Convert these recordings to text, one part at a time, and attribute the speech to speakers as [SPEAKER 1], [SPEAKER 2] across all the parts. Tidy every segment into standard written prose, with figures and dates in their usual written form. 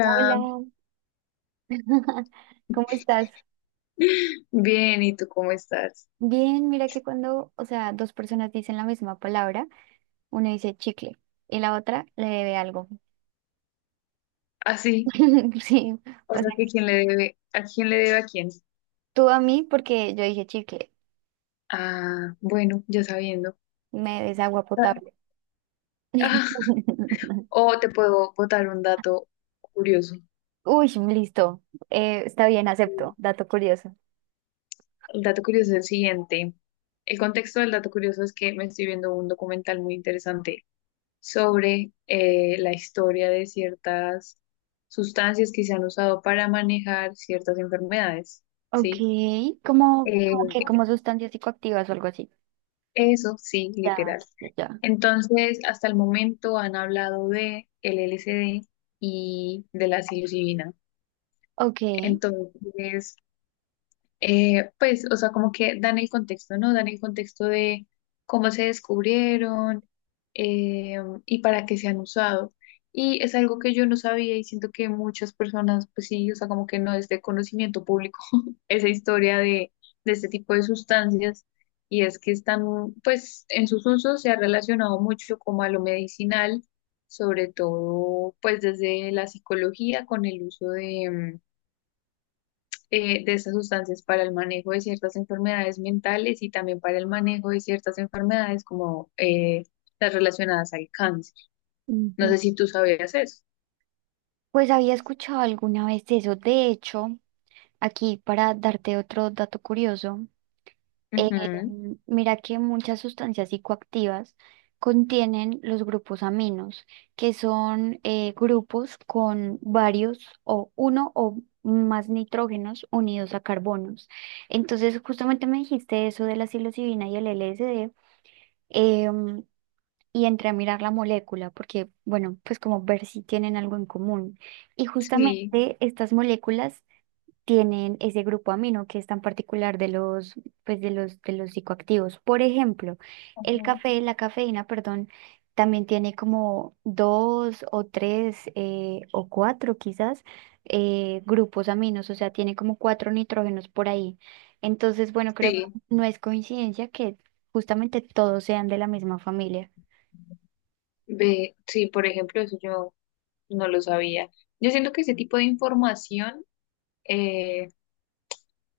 [SPEAKER 1] Hola, ¿cómo estás?
[SPEAKER 2] bien, ¿y tú cómo estás?
[SPEAKER 1] Bien, mira que cuando, o sea, dos personas dicen la misma palabra, una dice chicle y la otra le debe algo.
[SPEAKER 2] Ah, sí,
[SPEAKER 1] Sí,
[SPEAKER 2] o
[SPEAKER 1] o
[SPEAKER 2] sea
[SPEAKER 1] sea,
[SPEAKER 2] que quién le debe, ¿a quién le debe a quién?
[SPEAKER 1] tú a mí porque yo dije chicle,
[SPEAKER 2] Ah, bueno, ya sabiendo.
[SPEAKER 1] me des agua
[SPEAKER 2] Ah,
[SPEAKER 1] potable.
[SPEAKER 2] ah, o te puedo botar un dato curioso.
[SPEAKER 1] Uy, listo, está bien, acepto,
[SPEAKER 2] Mm.
[SPEAKER 1] dato curioso.
[SPEAKER 2] El dato curioso es el siguiente. El contexto del dato curioso es que me estoy viendo un documental muy interesante sobre la historia de ciertas sustancias que se han usado para manejar ciertas enfermedades,
[SPEAKER 1] Ok,
[SPEAKER 2] ¿sí?
[SPEAKER 1] como que como sustancias psicoactivas o algo así.
[SPEAKER 2] Eso sí,
[SPEAKER 1] Ya,
[SPEAKER 2] literal.
[SPEAKER 1] ya, ya.
[SPEAKER 2] Entonces, hasta el momento han hablado de el LSD y de la psilocibina.
[SPEAKER 1] Ok.
[SPEAKER 2] Entonces, pues, o sea, como que dan el contexto, ¿no? Dan el contexto de cómo se descubrieron eh, y para qué se han usado. Y es algo que yo no sabía y siento que muchas personas, pues sí, o sea, como que no es de conocimiento público esa historia de este tipo de sustancias. Y es que están, pues, en sus usos se ha relacionado mucho como a lo medicinal, sobre todo, pues, desde la psicología con el uso de de estas sustancias para el manejo de ciertas enfermedades mentales y también para el manejo de ciertas enfermedades como las relacionadas al cáncer. No
[SPEAKER 1] Ujú.
[SPEAKER 2] sé si tú sabías eso.
[SPEAKER 1] Pues había escuchado alguna vez eso, de hecho. Aquí para darte otro dato curioso, eh,
[SPEAKER 2] Ujú,
[SPEAKER 1] mira que muchas sustancias psicoactivas contienen los grupos aminos, que son grupos con varios o uno o más nitrógenos unidos a carbonos. Entonces, justamente me dijiste eso de la psilocibina y el LSD, em, y entré a mirar la molécula, porque, bueno, pues como ver si tienen algo en común. Y
[SPEAKER 2] sí,
[SPEAKER 1] justamente estas moléculas tienen ese grupo amino que es tan particular de los, pues de los psicoactivos. Por ejemplo, el
[SPEAKER 2] ujú,
[SPEAKER 1] café, la cafeína, perdón, también tiene como dos o tres o cuatro quizás grupos aminos, o sea, tiene como cuatro nitrógenos por ahí. Entonces, bueno, creo que
[SPEAKER 2] sí,
[SPEAKER 1] no es coincidencia que justamente todos sean de la misma familia.
[SPEAKER 2] ve, sí, por ejemplo, eso yo no lo sabía. Yo siento que ese tipo de información eh,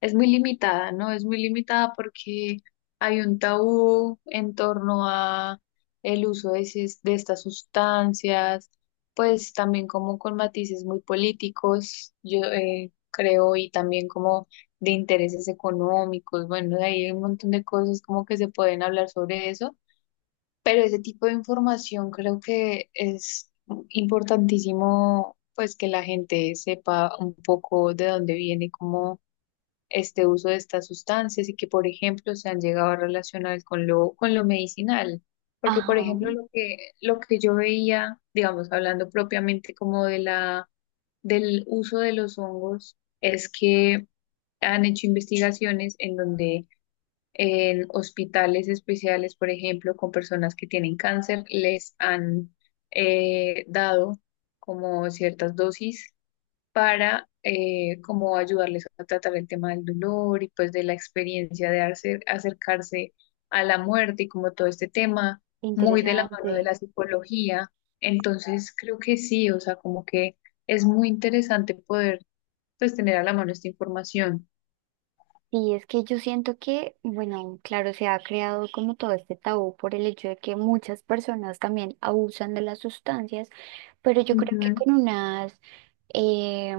[SPEAKER 2] es muy limitada, ¿no? Es muy limitada porque hay un tabú en torno a el uso de, de estas sustancias, pues también como con matices muy políticos, yo creo, y también como de intereses económicos. Bueno, de ahí hay un montón de cosas como que se pueden hablar sobre eso, pero ese tipo de información creo que es importantísimo, pues que la gente sepa un poco de dónde viene, cómo este uso de estas sustancias y que, por ejemplo, se han llegado a relacionar con lo medicinal. Porque, por
[SPEAKER 1] Ajá,
[SPEAKER 2] ejemplo, lo que yo veía, digamos, hablando propiamente como de la, del uso de los hongos, es que han hecho investigaciones en donde en hospitales especiales, por ejemplo, con personas que tienen cáncer, les han dado como ciertas dosis para como ayudarles a tratar el tema del dolor y pues de la experiencia de acercarse a la muerte y como todo este tema muy de la mano de
[SPEAKER 1] interesante.
[SPEAKER 2] la psicología. Entonces creo que sí, o sea, como que es muy interesante poder pues tener a la mano esta información.
[SPEAKER 1] Sí, es que yo siento que, bueno, claro, se ha creado como todo este tabú por el hecho de que muchas personas también abusan de las sustancias, pero yo creo que con unas eh,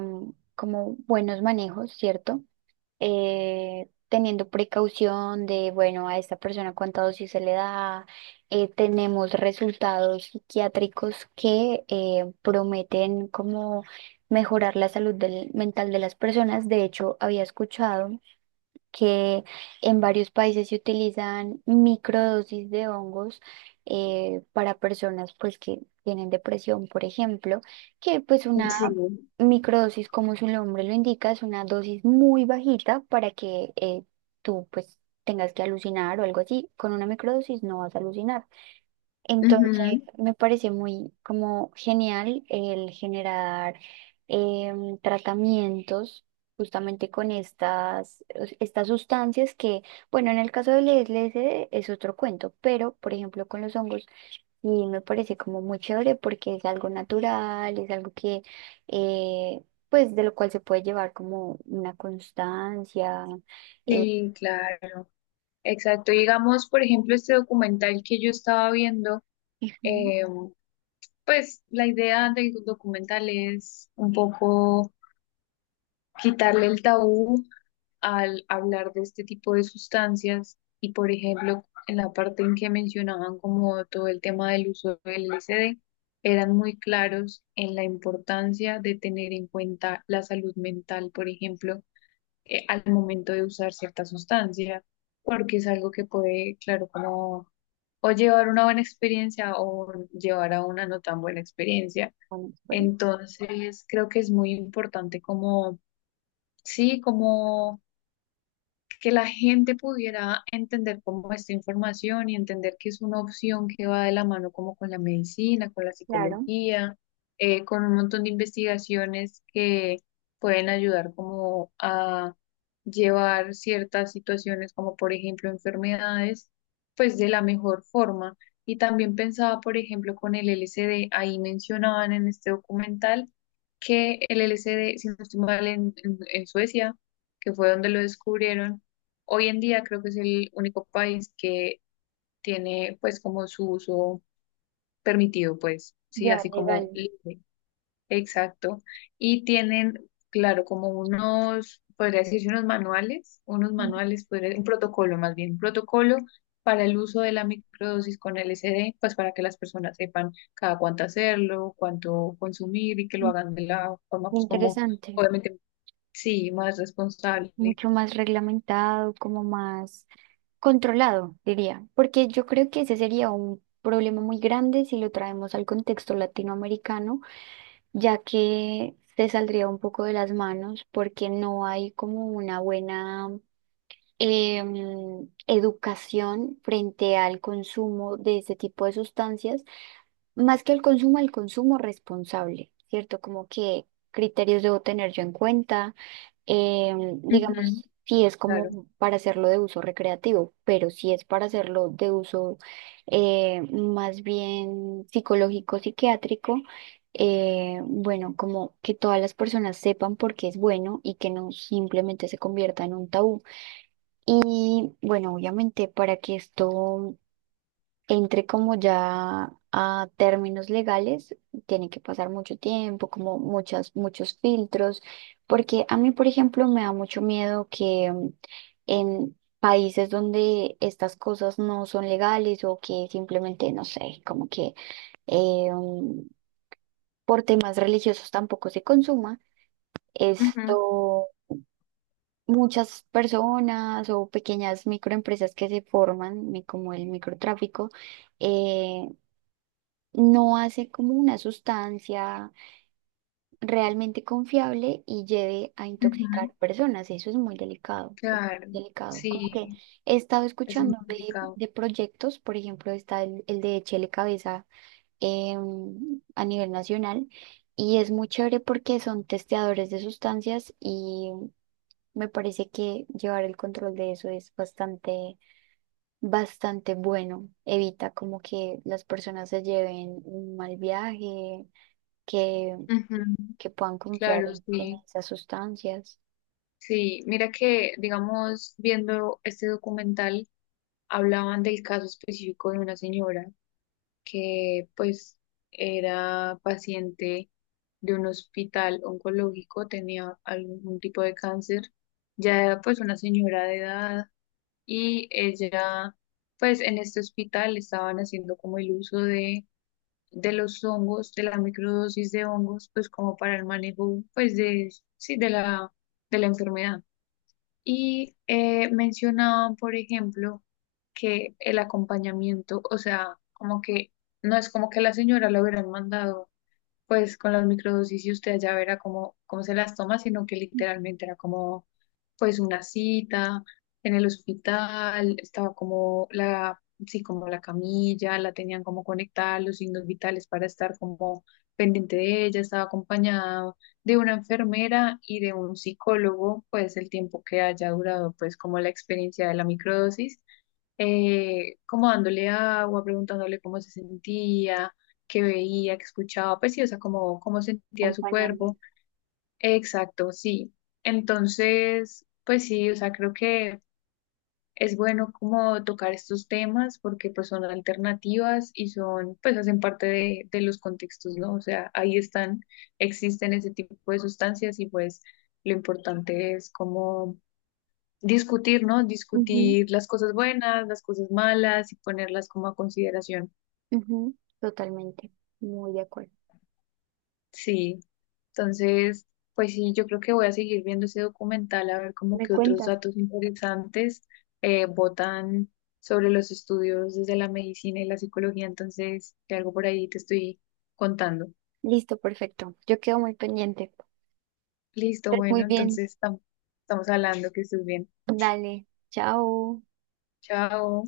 [SPEAKER 1] como buenos manejos, ¿cierto? Teniendo precaución de, bueno, a esta persona cuánta dosis se le da. Tenemos resultados psiquiátricos que prometen como mejorar la mental de las personas. De hecho, había escuchado que en varios países se utilizan microdosis de hongos para personas pues que tienen depresión, por ejemplo, que pues
[SPEAKER 2] Ujú,
[SPEAKER 1] una
[SPEAKER 2] sí,
[SPEAKER 1] microdosis, como su nombre lo indica, es una dosis muy bajita para que tú pues tengas que alucinar o algo así. Con una microdosis no vas a alucinar. Entonces,
[SPEAKER 2] ujú,
[SPEAKER 1] me parece muy como genial el generar tratamientos justamente con estas sustancias que, bueno, en el caso del LSD es otro cuento, pero por ejemplo con los hongos, y me parece como muy chévere porque es algo natural, es algo que, eh, pues de lo cual se puede llevar como una constancia. eh,
[SPEAKER 2] sí, claro, exacto. Digamos, por ejemplo, este documental que yo estaba viendo,
[SPEAKER 1] Ujú.
[SPEAKER 2] eh, pues la idea del documental es un poco quitarle el tabú al hablar de este tipo de sustancias y, por ejemplo, en la parte en que mencionaban como todo el tema del uso del LSD, eran muy claros en la importancia de tener en cuenta la salud mental, por ejemplo, al momento de usar cierta sustancia, porque es algo que puede, claro, como o llevar una buena experiencia o llevar a una no tan buena experiencia.
[SPEAKER 1] Bueno, por ahí.
[SPEAKER 2] Entonces, creo que es muy importante como, sí, como que la gente pudiera entender como esta información y entender que es una opción que va de la mano como con la medicina, con la
[SPEAKER 1] Claro,
[SPEAKER 2] psicología, con un montón de investigaciones que pueden ayudar como a llevar ciertas situaciones como por ejemplo enfermedades, pues de la mejor forma. Y también pensaba, por ejemplo, con el LSD, ahí mencionaban en este documental que el LSD, si no estoy mal, en Suecia, que fue donde lo descubrieron. Hoy en día creo que es el único país que tiene pues como su uso permitido, pues, sí,
[SPEAKER 1] ya
[SPEAKER 2] así
[SPEAKER 1] legal.
[SPEAKER 2] como libre. Exacto. Y tienen, claro, como unos, podría decirse unos manuales, un protocolo más bien, un protocolo para el uso de la microdosis con LSD, pues para que las personas sepan cada cuánto hacerlo, cuánto consumir y que lo hagan de la forma pues como,
[SPEAKER 1] Interesante,
[SPEAKER 2] obviamente, sí, más responsable.
[SPEAKER 1] mucho más reglamentado, como más controlado, diría, porque yo creo que ese sería un problema muy grande si lo traemos al contexto latinoamericano, ya que se saldría un poco de las manos porque no hay como una buena educación frente al consumo de ese tipo de sustancias, más que al consumo responsable, ¿cierto? Como que criterios debo tener yo en cuenta. Em,
[SPEAKER 2] Ujú,
[SPEAKER 1] digamos, si es
[SPEAKER 2] claro.
[SPEAKER 1] como para hacerlo de uso recreativo, pero si es para hacerlo de uso más bien psicológico, psiquiátrico, bueno, como que todas las personas sepan por qué es bueno y que no simplemente se convierta en un tabú. Y bueno, obviamente para que esto entre como ya a términos legales, tiene que pasar mucho tiempo, como muchas, muchos filtros, porque a mí, por ejemplo, me da mucho miedo que en países donde estas cosas no son legales o que simplemente, no sé, como que eh, mm, por temas religiosos tampoco se consuma,
[SPEAKER 2] Ujú,
[SPEAKER 1] esto... Muchas personas o pequeñas microempresas que se forman, como el microtráfico, eh, no hace como una sustancia realmente confiable y lleve a intoxicar
[SPEAKER 2] ujú.
[SPEAKER 1] personas. Eso es muy delicado, es
[SPEAKER 2] Claro,
[SPEAKER 1] delicado. Como
[SPEAKER 2] sí,
[SPEAKER 1] que he estado
[SPEAKER 2] eso es muy
[SPEAKER 1] escuchando
[SPEAKER 2] complicado.
[SPEAKER 1] de proyectos, por ejemplo, está el de Chele Cabeza, a nivel nacional, y es muy chévere porque son testeadores de sustancias y me parece que llevar el control de eso es bastante bueno. Evita como que las personas se lleven un mal viaje, que,
[SPEAKER 2] Ujú,
[SPEAKER 1] que puedan confiar
[SPEAKER 2] claro,
[SPEAKER 1] en
[SPEAKER 2] sí,
[SPEAKER 1] esas sustancias,
[SPEAKER 2] sí. Mira que, digamos, viendo este documental, hablaban del caso específico de una señora que, pues, era paciente de un hospital oncológico, tenía algún tipo de cáncer, ya era, pues, una señora de edad y ella, pues, en este hospital estaban haciendo como el uso de los hongos, de la microdosis de hongos, pues como para el manejo, pues de, sí, de la enfermedad. Y mencionaban, por ejemplo, que el acompañamiento, o sea, como que no es como que la señora le hubieran mandado pues con las microdosis y usted ya verá cómo, cómo se las toma, sino que literalmente era como pues una cita en el hospital, estaba como la, sí, como la camilla, la tenían como conectada, los signos vitales para estar como pendiente de ella, estaba acompañado de una enfermera y de un psicólogo, pues el tiempo que haya durado pues como la experiencia de la microdosis como dándole agua, preguntándole cómo se sentía, que veía, que escuchaba, pues sí, o sea, cómo, cómo sentía su
[SPEAKER 1] acompañándolas.
[SPEAKER 2] cuerpo. Exacto, sí. Entonces, pues sí, o sea, creo que es bueno como tocar estos temas porque pues son alternativas y son, pues hacen parte de los contextos, ¿no? O sea, ahí están, existen ese tipo de sustancias y pues lo importante es como discutir, ¿no?
[SPEAKER 1] Ujú,
[SPEAKER 2] Discutir las cosas buenas, las cosas malas y ponerlas como a consideración.
[SPEAKER 1] ujú, totalmente, muy de acuerdo.
[SPEAKER 2] Sí, entonces, pues sí, yo creo que voy a seguir viendo ese documental a ver como
[SPEAKER 1] ¿Me
[SPEAKER 2] que otros
[SPEAKER 1] cuentas?
[SPEAKER 2] datos interesantes botan sobre los estudios desde la medicina y la psicología, entonces, de algo por ahí te estoy contando.
[SPEAKER 1] Listo, perfecto. Yo quedo muy pendiente.
[SPEAKER 2] Listo,
[SPEAKER 1] Estés
[SPEAKER 2] bueno,
[SPEAKER 1] muy bien.
[SPEAKER 2] entonces estamos hablando, que estés bien.
[SPEAKER 1] Dale, chao.
[SPEAKER 2] Chao.